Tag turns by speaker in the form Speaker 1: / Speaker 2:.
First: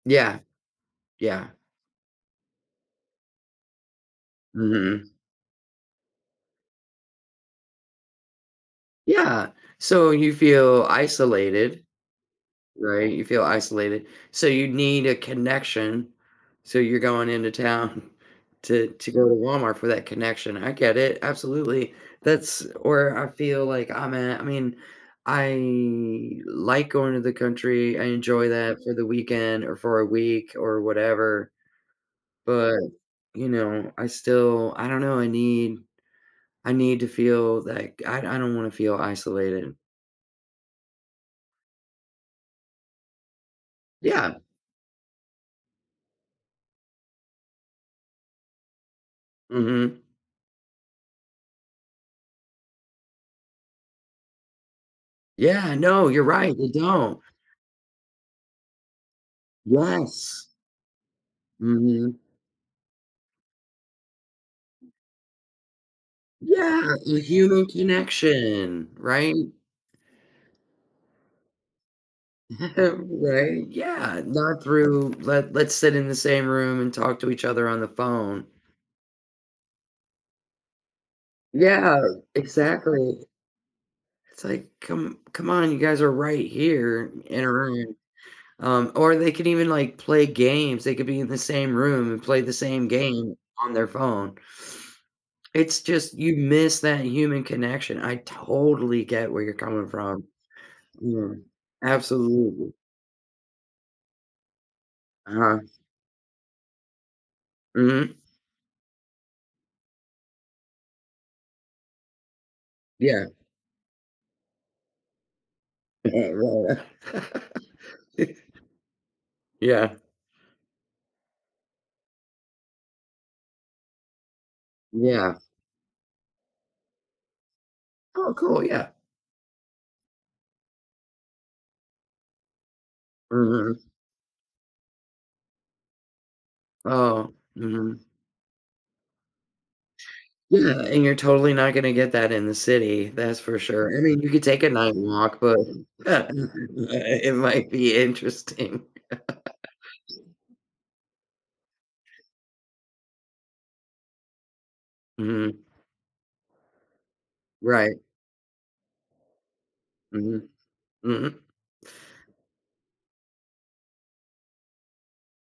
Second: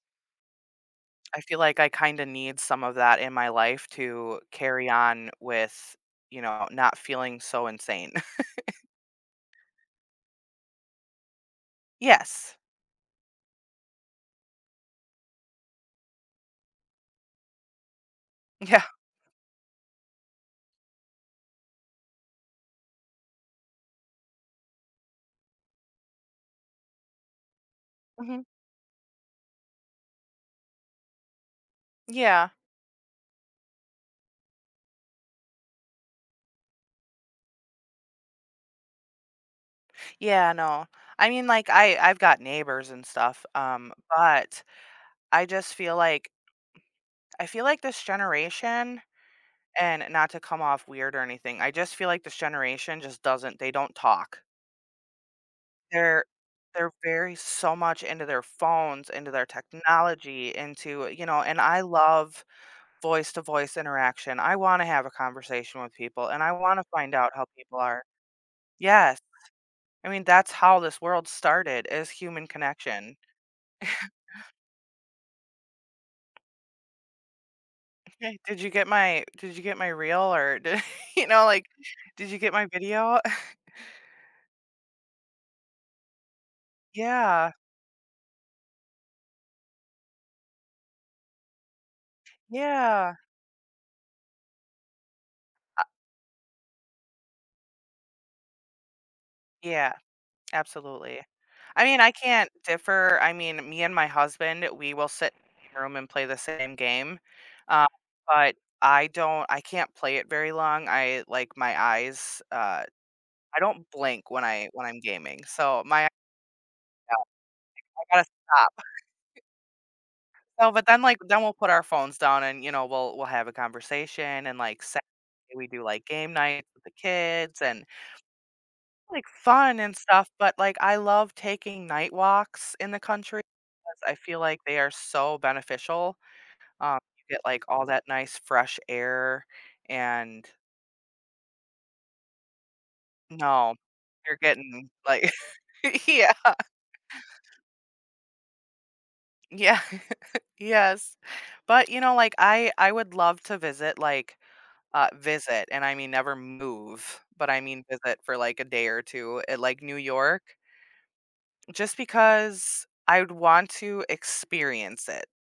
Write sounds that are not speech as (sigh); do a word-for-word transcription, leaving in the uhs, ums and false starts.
Speaker 1: Yeah.
Speaker 2: I
Speaker 1: Yeah.
Speaker 2: feel like I kinda need some of that in my life to carry
Speaker 1: Mhm.
Speaker 2: on with, you know, not feeling so insane. (laughs)
Speaker 1: Yeah. So you feel isolated,
Speaker 2: Yes.
Speaker 1: right, you feel isolated. So you need a connection. So you're going into town
Speaker 2: Yeah.
Speaker 1: to to go to Walmart for that connection. I get it, absolutely. That's where I feel, like I'm at, I mean, I like going to the country. I
Speaker 2: Mhm.
Speaker 1: enjoy that for the weekend or for a week or whatever.
Speaker 2: Yeah.
Speaker 1: But, you know, I still, I don't know, I need I need to feel like I I don't wanna feel isolated.
Speaker 2: Yeah, no. I mean, like, I I've got neighbors and stuff, um,
Speaker 1: Yeah.
Speaker 2: but I just feel like I feel like this generation-
Speaker 1: Mhm.
Speaker 2: and not to come off weird or anything- I just feel like this generation just doesn't they don't talk.
Speaker 1: Yeah, no, you're
Speaker 2: They're
Speaker 1: right, they
Speaker 2: they're
Speaker 1: don't.
Speaker 2: very so much into their phones, into their
Speaker 1: Yes.
Speaker 2: technology, into, you know, and I
Speaker 1: Mhm.
Speaker 2: love voice to voice interaction. I wanna have a conversation with people and I wanna
Speaker 1: Yeah,
Speaker 2: find
Speaker 1: the
Speaker 2: out how
Speaker 1: human
Speaker 2: people are.
Speaker 1: connection,
Speaker 2: Yes,
Speaker 1: right?
Speaker 2: I mean, that's how this world started is human
Speaker 1: (chuckles)
Speaker 2: connection.
Speaker 1: Right?
Speaker 2: (chuckles)
Speaker 1: Yeah, not through, let let's sit in the same room and talk to each other on the
Speaker 2: Okay.
Speaker 1: phone.
Speaker 2: Did you get my did you get my reel or, d you know, like,
Speaker 1: Yeah,
Speaker 2: did you get my video?
Speaker 1: exactly.
Speaker 2: (chuckles)
Speaker 1: It's, like, come come on, you guys are right here in in
Speaker 2: Yeah.
Speaker 1: a room. Um, or they could even, like, play games, they could be in the same room and play the same
Speaker 2: Yeah.
Speaker 1: game on their phone. It's
Speaker 2: Uh
Speaker 1: just you miss that human connection. I totally get where you're coming
Speaker 2: Yeah.
Speaker 1: from.
Speaker 2: Absolutely.
Speaker 1: Yeah,
Speaker 2: I mean, I can't
Speaker 1: absolutely.
Speaker 2: differ I mean, me and my husband, we will sit
Speaker 1: Uh-huh.
Speaker 2: in a room and play the same game, uh,
Speaker 1: Mhm.
Speaker 2: but I don't I can't play it very long. I like, my eyes, uh,
Speaker 1: Yeah.
Speaker 2: I don't blink when I when I'm gaming, so, my Yeah.
Speaker 1: (chuckles) Ri
Speaker 2: I gotta stop. (chuckles)
Speaker 1: (laughs) Yeah
Speaker 2: So, but then, like then we'll put our phones down and, you know, we'll we'll have a conversation, and, like, se
Speaker 1: Yeah.
Speaker 2: we do, like, game night with the kids and
Speaker 1: Oh, cool, yeah.
Speaker 2: like, fun and stuff, but, like, I love taking night walks in the country
Speaker 1: Mhm.
Speaker 2: 'cause I feel like they are so beneficial, um, you
Speaker 1: Oh,
Speaker 2: get, like, all
Speaker 1: mhm.
Speaker 2: that nice fresh air and
Speaker 1: Yeah, and you're totally not gonna get that in the city, that's for
Speaker 2: No.
Speaker 1: sure. I mean, you
Speaker 2: You're
Speaker 1: could take a
Speaker 2: getting,
Speaker 1: night
Speaker 2: like,
Speaker 1: walk, but (unintelligible)
Speaker 2: (chuckles)
Speaker 1: uh uh,
Speaker 2: yeah.
Speaker 1: it might be interesting. (laughs)
Speaker 2: Yeah. (chuckles) Yes. But, you know, like, I I would love to visit, like, uh,
Speaker 1: Mhm.
Speaker 2: visit, and I mean never move, but I mean
Speaker 1: Right.
Speaker 2: visit for, like, a day or two at, like, New
Speaker 1: Mhm.
Speaker 2: York
Speaker 1: Mhm.
Speaker 2: just because I'd want to experience it.